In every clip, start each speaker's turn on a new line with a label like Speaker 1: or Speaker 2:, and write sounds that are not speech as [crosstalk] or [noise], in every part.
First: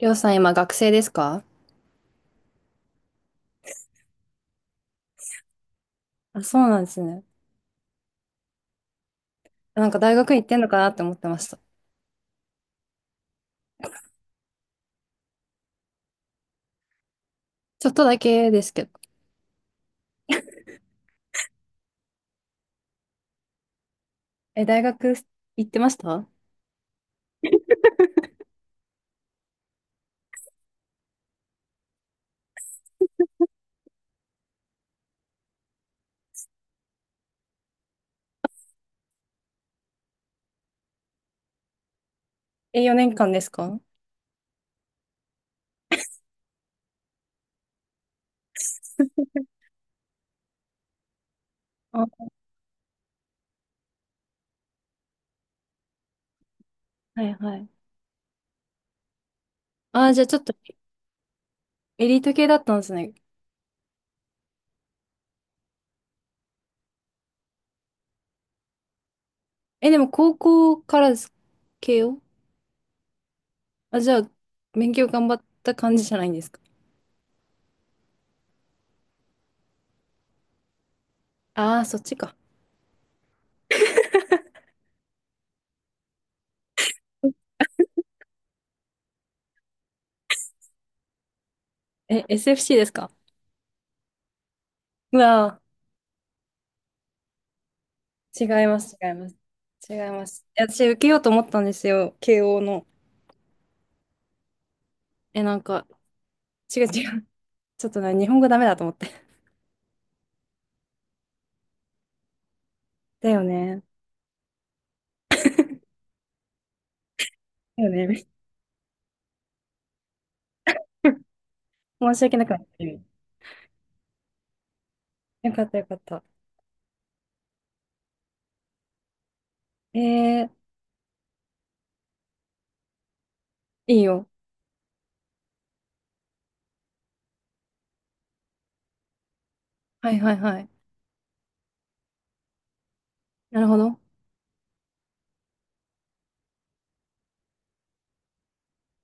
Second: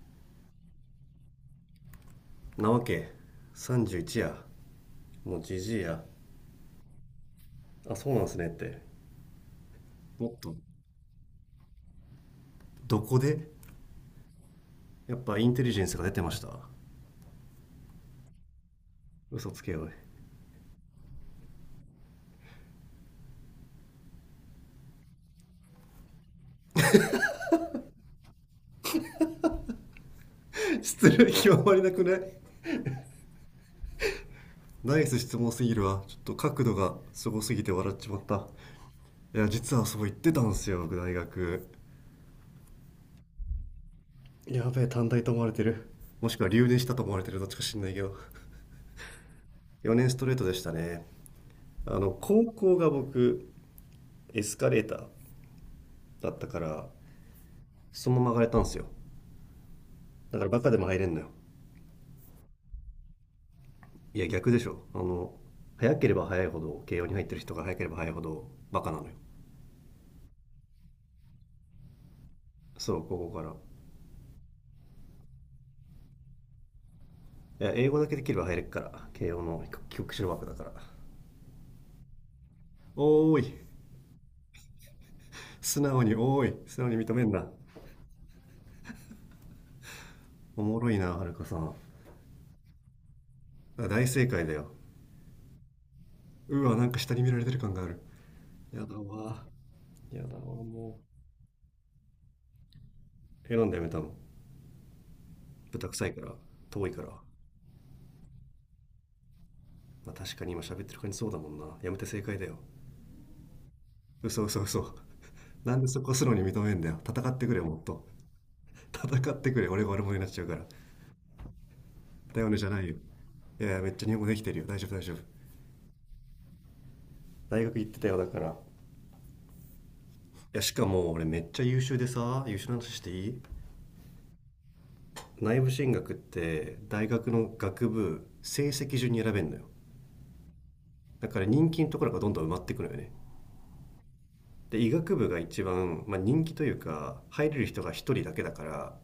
Speaker 1: りょうさん今学生ですか？
Speaker 2: なわけ。31やもうじじいや。
Speaker 1: あ、そうなんですね。
Speaker 2: あそうなんすねって。
Speaker 1: なんか大
Speaker 2: も
Speaker 1: 学
Speaker 2: っ
Speaker 1: 行って
Speaker 2: と
Speaker 1: んのかなって思ってました。
Speaker 2: どこで、やっぱインテリジェンスが出てました？
Speaker 1: ちょっとだけですけど。
Speaker 2: 嘘つけよ [laughs] おい。
Speaker 1: え、大学行ってました
Speaker 2: 失礼極まりなくない？ナイス質問すぎるわ、ちょっと角度がすごすぎて笑っちまった。いや実はそう言ってたんすよ僕、大学。
Speaker 1: え、4年間ですか？
Speaker 2: やべえ短大と思われてる。もしくは留年したと思われてる、どっちか知んないけど [laughs] 4年ストレートでしたね。
Speaker 1: あ、
Speaker 2: あ
Speaker 1: は
Speaker 2: の高校が僕エスカレーターだったから、
Speaker 1: いはい。
Speaker 2: そのまま上がれたんすよ。
Speaker 1: あ、じゃあちょ
Speaker 2: だ
Speaker 1: っ
Speaker 2: から
Speaker 1: と
Speaker 2: バカでも入れんのよ。
Speaker 1: エリート系だったんですね。
Speaker 2: いや逆でしょ、あの、早ければ早いほど慶応に入ってる人が、早ければ早いほどバカなのよ。
Speaker 1: え、でも高校からです系を
Speaker 2: そう、ここから。
Speaker 1: あ、じゃあ勉強頑張った感じじゃないんですか？
Speaker 2: いや英語だけできれば入れっから慶応の。帰国子女枠だから。
Speaker 1: ああー、そっちか。
Speaker 2: おーい、素直におーい、素直に認めんな。おもろいな、はるかさん。
Speaker 1: え、SFC ですか？
Speaker 2: 大正解だよ。
Speaker 1: うわ
Speaker 2: うわなんか下に見られてる感がある。
Speaker 1: ー、違いま
Speaker 2: や
Speaker 1: す、
Speaker 2: だ
Speaker 1: 違います。
Speaker 2: わ。
Speaker 1: 違い
Speaker 2: や
Speaker 1: ま
Speaker 2: だわ、
Speaker 1: す。いや私受
Speaker 2: も
Speaker 1: けようと思ったんですよ、慶応の。
Speaker 2: う選んでやめたの。
Speaker 1: え、なんか、
Speaker 2: 豚臭いから。
Speaker 1: 違う
Speaker 2: 遠いか
Speaker 1: 違
Speaker 2: ら。ま
Speaker 1: う。ちょっとね日本語ダメだと思って。
Speaker 2: あ確かに今喋ってる感じそうだもんな、やめて正解だよ。
Speaker 1: だよね。
Speaker 2: 嘘嘘嘘 [laughs] なんでそこ素直に認めんだよ、戦ってくれよもっ
Speaker 1: だよ
Speaker 2: と。
Speaker 1: ね。[laughs]
Speaker 2: 戦ってくれ、俺が悪者になっちゃうから。
Speaker 1: 申し訳
Speaker 2: だ
Speaker 1: なく
Speaker 2: よ
Speaker 1: な
Speaker 2: ね
Speaker 1: っ
Speaker 2: じゃな
Speaker 1: て
Speaker 2: いよ。
Speaker 1: る。
Speaker 2: いやいやめっちゃ日本語できてるよ、大丈夫大丈夫。
Speaker 1: よかったよかった。
Speaker 2: 大学行ってたよだから。い
Speaker 1: えー、
Speaker 2: やしかも俺めっちゃ優秀でさ、優秀な話していい？
Speaker 1: いいよ。
Speaker 2: 内部進学って大学の学部成績順に選べんのよ。
Speaker 1: はいはいはい。
Speaker 2: だから人気のところがどんどん埋まってくのよね。
Speaker 1: なるほど。
Speaker 2: で医学部が一番、まあ、人気というか、入れる人が一人だけだから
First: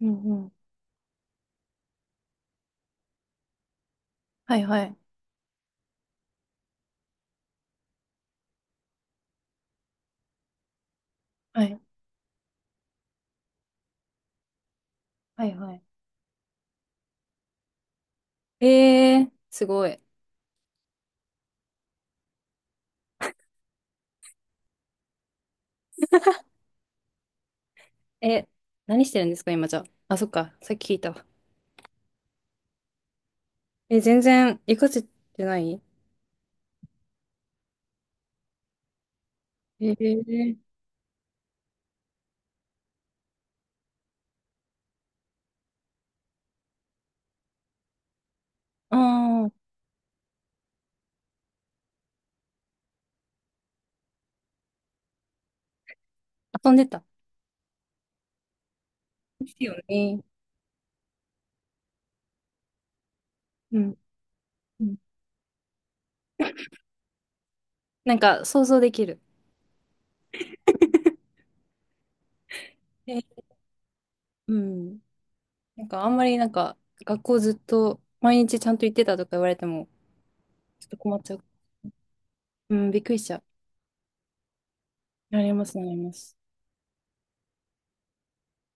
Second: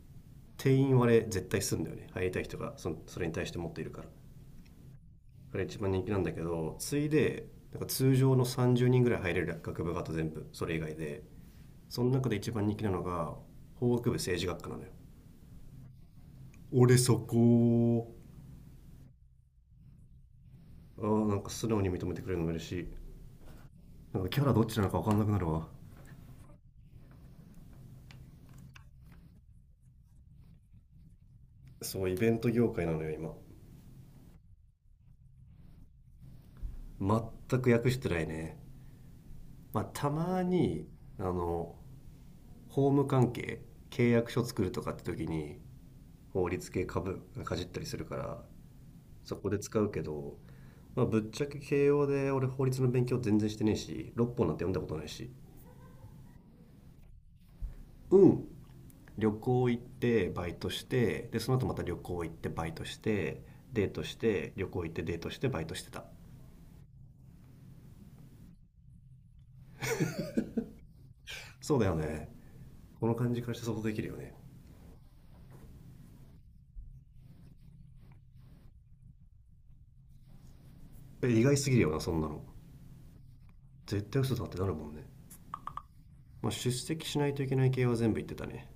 Speaker 1: うんうん。
Speaker 2: 定員割れ絶対すんだよね。入りたい人がそれに対して持っているから
Speaker 1: はいはい。
Speaker 2: が一番人気なんだけど、次いでなんか通常の30人ぐらい入れる学部が、あと全部それ以外で、
Speaker 1: はい。
Speaker 2: その中で一番人気なのが法学部政治学科なのよ。
Speaker 1: はいはい。
Speaker 2: 俺そこ。
Speaker 1: えー、すごい。
Speaker 2: ああなんか素直に認めてくれるの嬉しい。なんかキャラどっちなのか分かんなくなるわ。
Speaker 1: え、何してるんですか、今じゃあ。あ、そっか。さっき聞いたわ。
Speaker 2: そう、イベント業界なのよ今。
Speaker 1: え、全然、活かせてない
Speaker 2: 全く訳してないね。まあ
Speaker 1: え
Speaker 2: たま
Speaker 1: ー、
Speaker 2: に、あの、法務関係、契約書作るとかって時に、法律系株がかじったりするから、
Speaker 1: あ
Speaker 2: そ
Speaker 1: あ、
Speaker 2: こで使うけど、まあ、ぶっちゃけ慶応で俺法律の勉強全然してねえし、六本なんて読んだことないし。
Speaker 1: 遊んでた。
Speaker 2: うん、旅
Speaker 1: です
Speaker 2: 行
Speaker 1: よ
Speaker 2: 行っ
Speaker 1: ね。
Speaker 2: てバイトして、でその後また旅行行ってバイトして、
Speaker 1: う
Speaker 2: デー
Speaker 1: ん。
Speaker 2: トして旅
Speaker 1: う
Speaker 2: 行行っ
Speaker 1: ん
Speaker 2: てデートしてバイトしてた。
Speaker 1: なんか、想像できる。
Speaker 2: そうだよね、この
Speaker 1: え、
Speaker 2: 感じからして想像できるよね。
Speaker 1: うん。なんか、あんまりなんか、学校ずっと、毎日ちゃんと行ってたとか言われても、ちょっと困っ
Speaker 2: え
Speaker 1: ちゃ
Speaker 2: 意
Speaker 1: う。
Speaker 2: 外すぎるよなそんなの。
Speaker 1: うん、びっくりしちゃう。
Speaker 2: 絶対嘘だってなるもんね。
Speaker 1: なります、なります。
Speaker 2: まあ、出席しないといけない系は全部言ってたね。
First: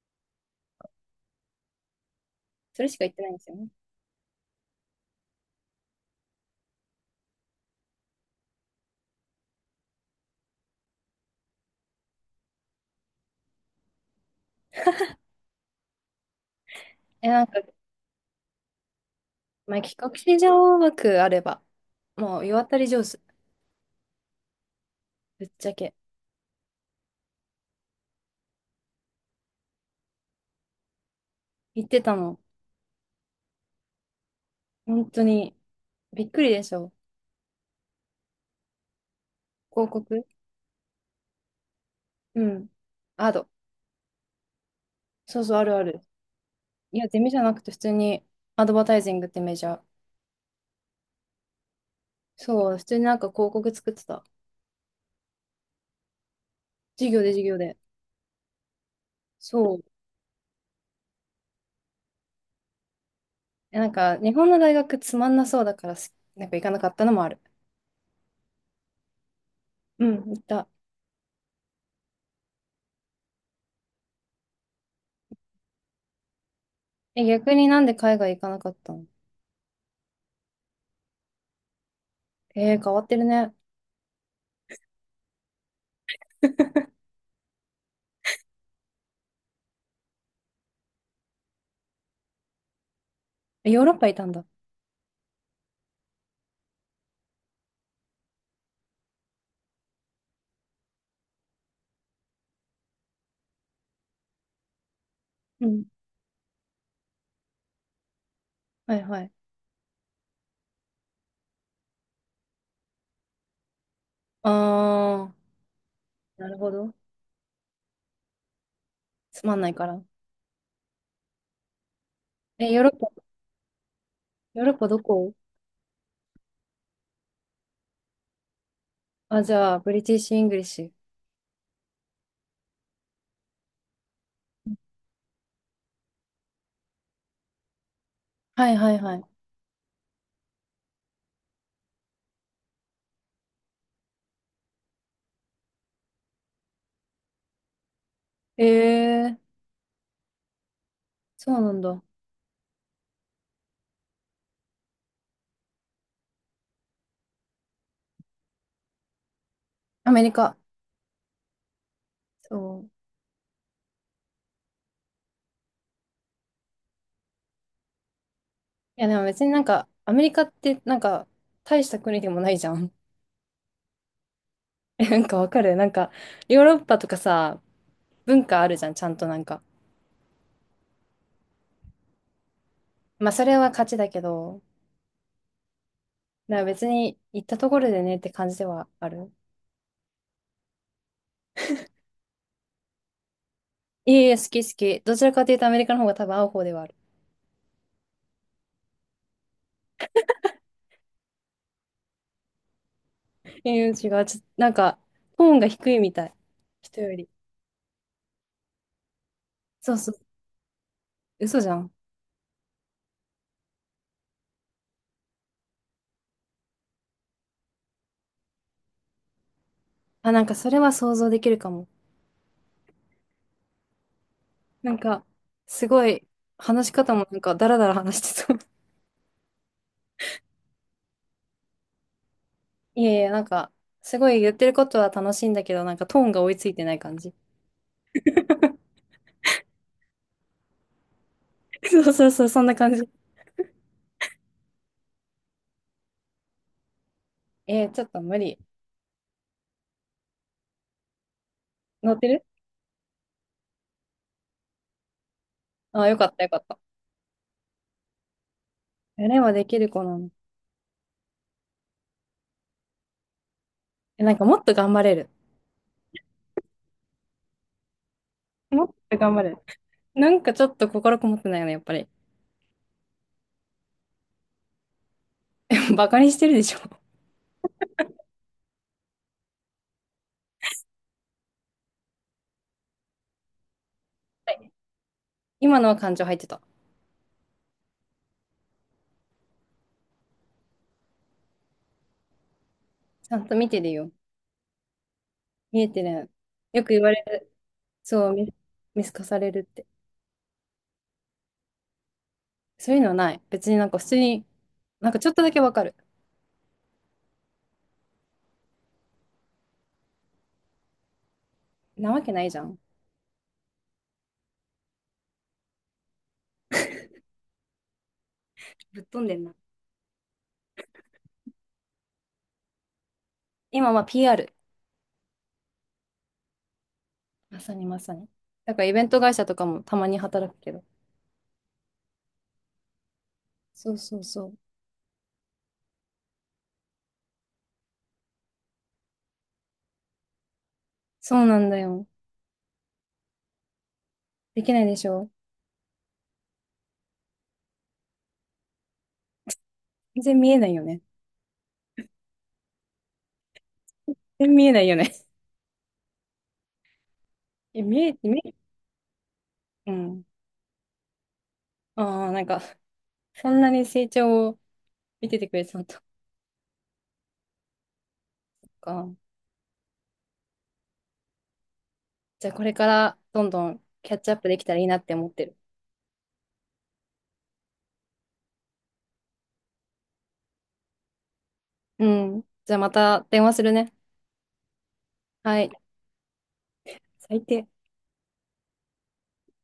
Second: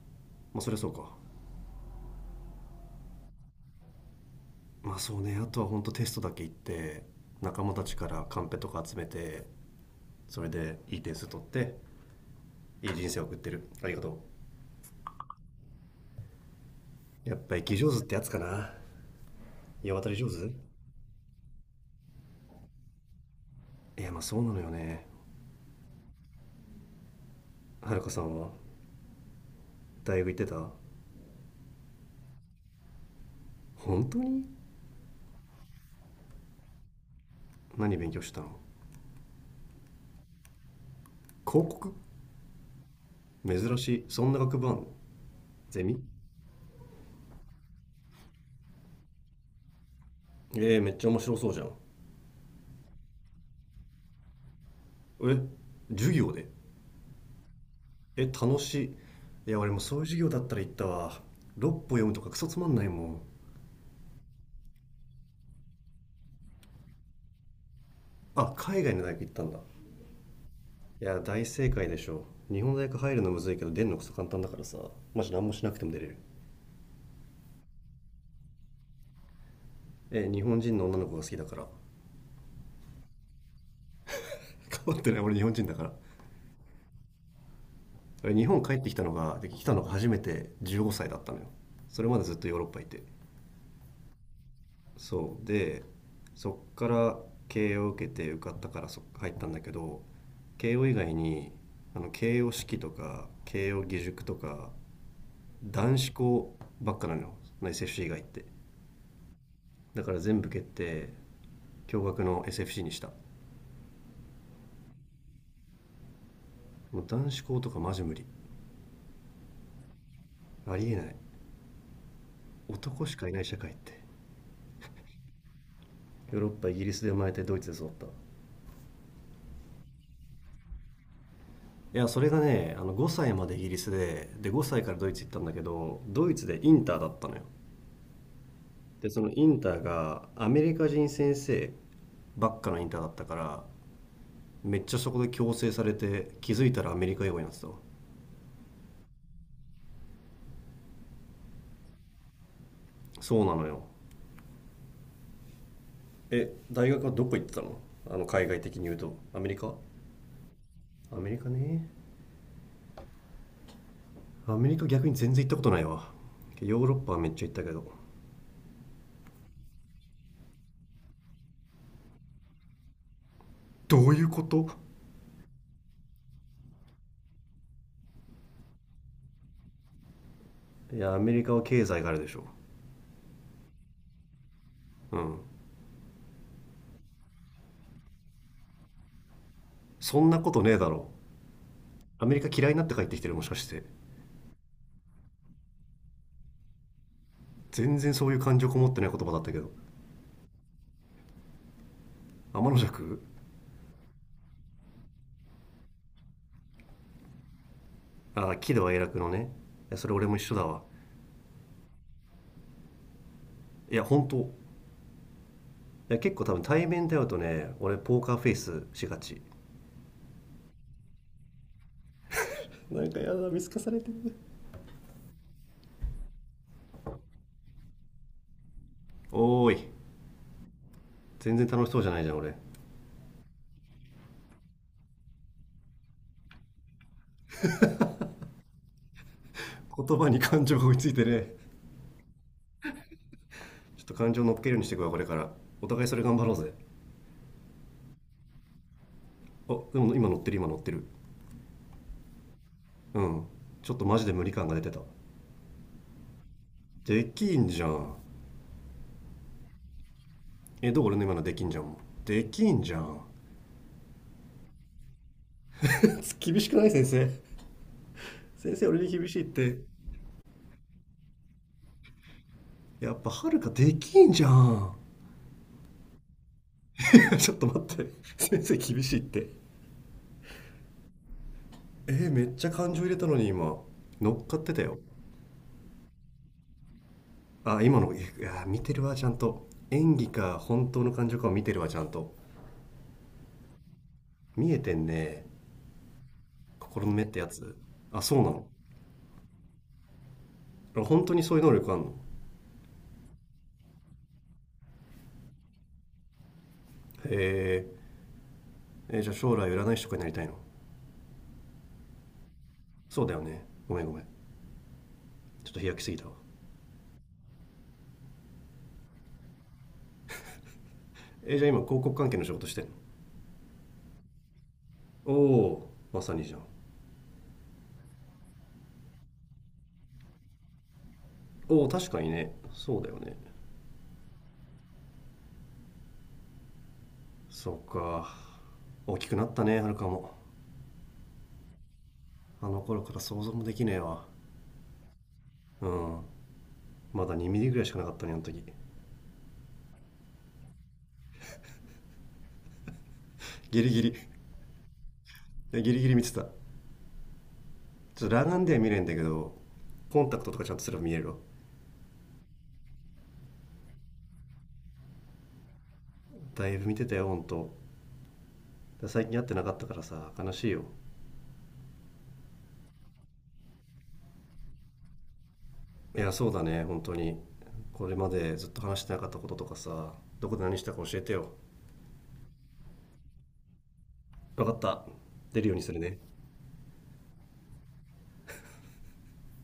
Speaker 2: まあそりゃそうか。
Speaker 1: それしか言ってないんですよね。
Speaker 2: まあそうね、あとはほんとテストだけ行って、仲間たちからカンペとか集めて、それでいい点数取って、いい人生を送ってる。ありがと。
Speaker 1: え、
Speaker 2: うやっ
Speaker 1: なん
Speaker 2: ぱ
Speaker 1: か、
Speaker 2: 生き上手ってやつかな。
Speaker 1: まあ、
Speaker 2: 世
Speaker 1: 企
Speaker 2: 渡
Speaker 1: 画
Speaker 2: り上
Speaker 1: 書
Speaker 2: 手。
Speaker 1: 上枠あれば、もう、世渡り上手。
Speaker 2: いやまあそうなのよね。
Speaker 1: ぶっちゃけ。
Speaker 2: はるかさんは大学行ってた？
Speaker 1: 言ってたの。
Speaker 2: 本当に、
Speaker 1: 本当に、びっくりでしょ。
Speaker 2: 何勉強したの？
Speaker 1: 広告
Speaker 2: 広告？
Speaker 1: うん。アド。
Speaker 2: 珍しい、そんな学部あんの？
Speaker 1: そうそう、あるあ
Speaker 2: ゼミ？
Speaker 1: る。いや、ゼミじゃなくて、普通に、アドバタイジングってメジャー。
Speaker 2: えー、めっちゃ面白そうじゃん。
Speaker 1: そう、普通になんか広告作ってた。
Speaker 2: え、授業で？
Speaker 1: 授業で授業で。
Speaker 2: え楽しい。いや俺
Speaker 1: そ
Speaker 2: も
Speaker 1: う。
Speaker 2: そういう授業だったら行ったわ。六歩読むとかクソつまんないもん。
Speaker 1: え、なんか、日本の大学つまんなそうだからなんか行かなかったのもある。
Speaker 2: あ、海外の大学行ったんだ。
Speaker 1: うん、行った。
Speaker 2: いや大正解でしょ、日本大学入るのむずいけど出るのくそ簡単だからさ。マジ何もしなくても出れる。
Speaker 1: え、逆になんで海外行かなかったの？
Speaker 2: え日本人の女の子が好きだから [laughs]
Speaker 1: えー、変わってるね。
Speaker 2: 変わってない、俺日本人だから。
Speaker 1: [laughs]
Speaker 2: 俺日本帰ってきたのが、で来たのが初めて15歳だったのよ。それまでずっとヨーロッパいて。
Speaker 1: ヨーロッパいたんだ。
Speaker 2: そうで、そっから慶応受けて受かったから入ったんだけど、慶応以外に、あの慶応式とか慶応義塾とか
Speaker 1: うん。
Speaker 2: 男子校ばっかなのよ、内接種以外って。
Speaker 1: はいはい。
Speaker 2: だから全部蹴って、驚愕の SFC にした。
Speaker 1: あー、なるほど。
Speaker 2: もう男子校とかマジ無理。
Speaker 1: つまんないから。
Speaker 2: ありえない、
Speaker 1: え、ヨーロッパ、
Speaker 2: 男しかいない社会って。
Speaker 1: ヨーロッパどこ？
Speaker 2: ヨーロッパ、イギリスで生まれてドイツで育った。い
Speaker 1: あ、じゃあ、ブリティッシュ・イングリッシュ。
Speaker 2: やそれがね、あの5歳までイギリスで5歳からドイツ行ったんだけど、ドイツでインターだったのよ。
Speaker 1: はいはい
Speaker 2: でそ
Speaker 1: は
Speaker 2: のインターがアメリカ人先生ばっかのインターだったから、めっちゃそこで強制されて、気づいたらアメリカ英語になってたわ。
Speaker 1: い。えー、そうなんだ。
Speaker 2: そうなのよ。え大学はどこ行ってたの？あの海外的に言うとアメリカ。
Speaker 1: アメリカ。
Speaker 2: アメリカね。
Speaker 1: そう。
Speaker 2: アメリカ逆に全然行ったことないわ、ヨーロッパはめっちゃ行ったけど。
Speaker 1: いや、でも別になんか、アメリカって、なんか、大した国でもないじゃん。
Speaker 2: どういうこと？
Speaker 1: [laughs] え、なんかわかるなんか、ヨーロッパとかさ、文化あるじゃん、ちゃんとなんか。
Speaker 2: いやアメリカは経済があるでしょ。
Speaker 1: まあ、それは勝ちだけど、
Speaker 2: うん、
Speaker 1: だから別に行ったところでねって感じではある。
Speaker 2: そんなことねえだろ。アメリカ嫌いになって帰ってきてる、もしかして？
Speaker 1: いえいえ、好き好き。どちらかというとアメリカの方が多分合う方ではある。
Speaker 2: 全然そういう感情こもってない言葉だったけど。天の尺。
Speaker 1: ええ違う。なんか、トーンが低いみたい。人より。
Speaker 2: ああ喜怒哀楽のね。い
Speaker 1: そ
Speaker 2: や
Speaker 1: う
Speaker 2: そ
Speaker 1: そ
Speaker 2: れ
Speaker 1: う。
Speaker 2: 俺も一緒だわ。
Speaker 1: 嘘じゃん。
Speaker 2: いや本当、いや結構多分対面で会うとね、俺ポーカーフェイスしがち。
Speaker 1: あ、なんかそれは想像できるかも。
Speaker 2: なんかやだ、見透かされてる。
Speaker 1: なんか、すごい、話し方もなんかダラダラ話してそう。[laughs]
Speaker 2: おーい、全然楽しそうじゃないじゃん俺。
Speaker 1: いえいえ、なんか、すごい言ってることは楽しいんだけど、なんかトーンが追いついてない感じ。[laughs]
Speaker 2: 言葉に感情が追いついてね。
Speaker 1: そうそうそう、そんな感じ。
Speaker 2: ちょっと感情乗っけるようにしていくわこれから。お互いそれ頑張ろうぜ。
Speaker 1: えー、ちょっと無理。
Speaker 2: あでも今乗ってる、今乗ってる。
Speaker 1: 乗ってる
Speaker 2: うん。ちょっとマジで無理感が出てた。
Speaker 1: あ、よかったよかった。
Speaker 2: できんじゃん。
Speaker 1: やればできる子なの。
Speaker 2: えどう俺の今のできんじゃんも。できんじゃん
Speaker 1: え、なんかもっと頑張れる。
Speaker 2: [laughs] 厳しくない先生？先
Speaker 1: もっ
Speaker 2: 生俺に
Speaker 1: と
Speaker 2: 厳
Speaker 1: 頑
Speaker 2: し
Speaker 1: 張
Speaker 2: いっ
Speaker 1: れる。
Speaker 2: て。
Speaker 1: なんかちょっと心こもってないよね、やっぱり。
Speaker 2: やっぱはるかできんじゃん
Speaker 1: [laughs] バカにしてるでしょ。は
Speaker 2: [laughs] ちょっと待って、先生厳しいって。えーめっちゃ感情入れたのに今。乗っかっ
Speaker 1: い
Speaker 2: てたよ。
Speaker 1: 今のは感情入ってた。
Speaker 2: あ今のいや見てるわちゃんと、演技か本当の感情かを見てるわちゃんと。
Speaker 1: ちゃんと見てるよ。
Speaker 2: 見えてんね。
Speaker 1: 見えてる。よく言
Speaker 2: 心
Speaker 1: わ
Speaker 2: の
Speaker 1: れ
Speaker 2: 目ってや
Speaker 1: る。
Speaker 2: つ？あ
Speaker 1: そう、
Speaker 2: そうなの？
Speaker 1: 見透かされるって。
Speaker 2: 本当にそういう能力あんの？
Speaker 1: そういうのはない。別になんか普通に、なんかちょっとだけわかる。
Speaker 2: へ、ええじゃあ将来占い師とかになりたいの？
Speaker 1: なわけないじゃん。
Speaker 2: そうだよね、ごめんごめん、ちょっと飛躍しすぎたわ。
Speaker 1: ぶっ飛んでんな。
Speaker 2: えーじゃあ今広告関係の仕事してんの？
Speaker 1: 今は PR
Speaker 2: おお、まさにじゃん。
Speaker 1: まさにまさに。だからイベント会社とかもたまに働くけど。
Speaker 2: おお確かにね、そうだよね。
Speaker 1: そうそうそう。
Speaker 2: そうか、大きくなったねはるかも。
Speaker 1: そうなんだよ。
Speaker 2: あの頃から想像もできねえわ。
Speaker 1: できないでしょ。
Speaker 2: うん、まだ2ミリぐらいしかなかったねあの時。
Speaker 1: 全然見えないよね。
Speaker 2: ギリギリ、い
Speaker 1: 全然見えないよね。
Speaker 2: やギリギリ見てた。ち
Speaker 1: [laughs] え、見え、
Speaker 2: ょっと
Speaker 1: 見
Speaker 2: 裸
Speaker 1: え、
Speaker 2: 眼では見れんだけど、
Speaker 1: う
Speaker 2: コ
Speaker 1: ん。
Speaker 2: ンタクトとかちゃんとすれば見えるわ。
Speaker 1: ああ、なんか、そんなに成長を見ててくれてたのと
Speaker 2: だいぶ見てたよほんと。
Speaker 1: か。
Speaker 2: 最近会ってなかったからさ悲しいよ。
Speaker 1: じゃあこれからどんどんキャッチアップできたらいいなって思ってる。
Speaker 2: いやそうだね本当に、これまでずっと話してなかったこととかさ、どこで何したか教えてよ。
Speaker 1: うん。じゃあまた電話するね。
Speaker 2: 分かった、
Speaker 1: は
Speaker 2: 出る
Speaker 1: い。
Speaker 2: ようにするね。
Speaker 1: 最低。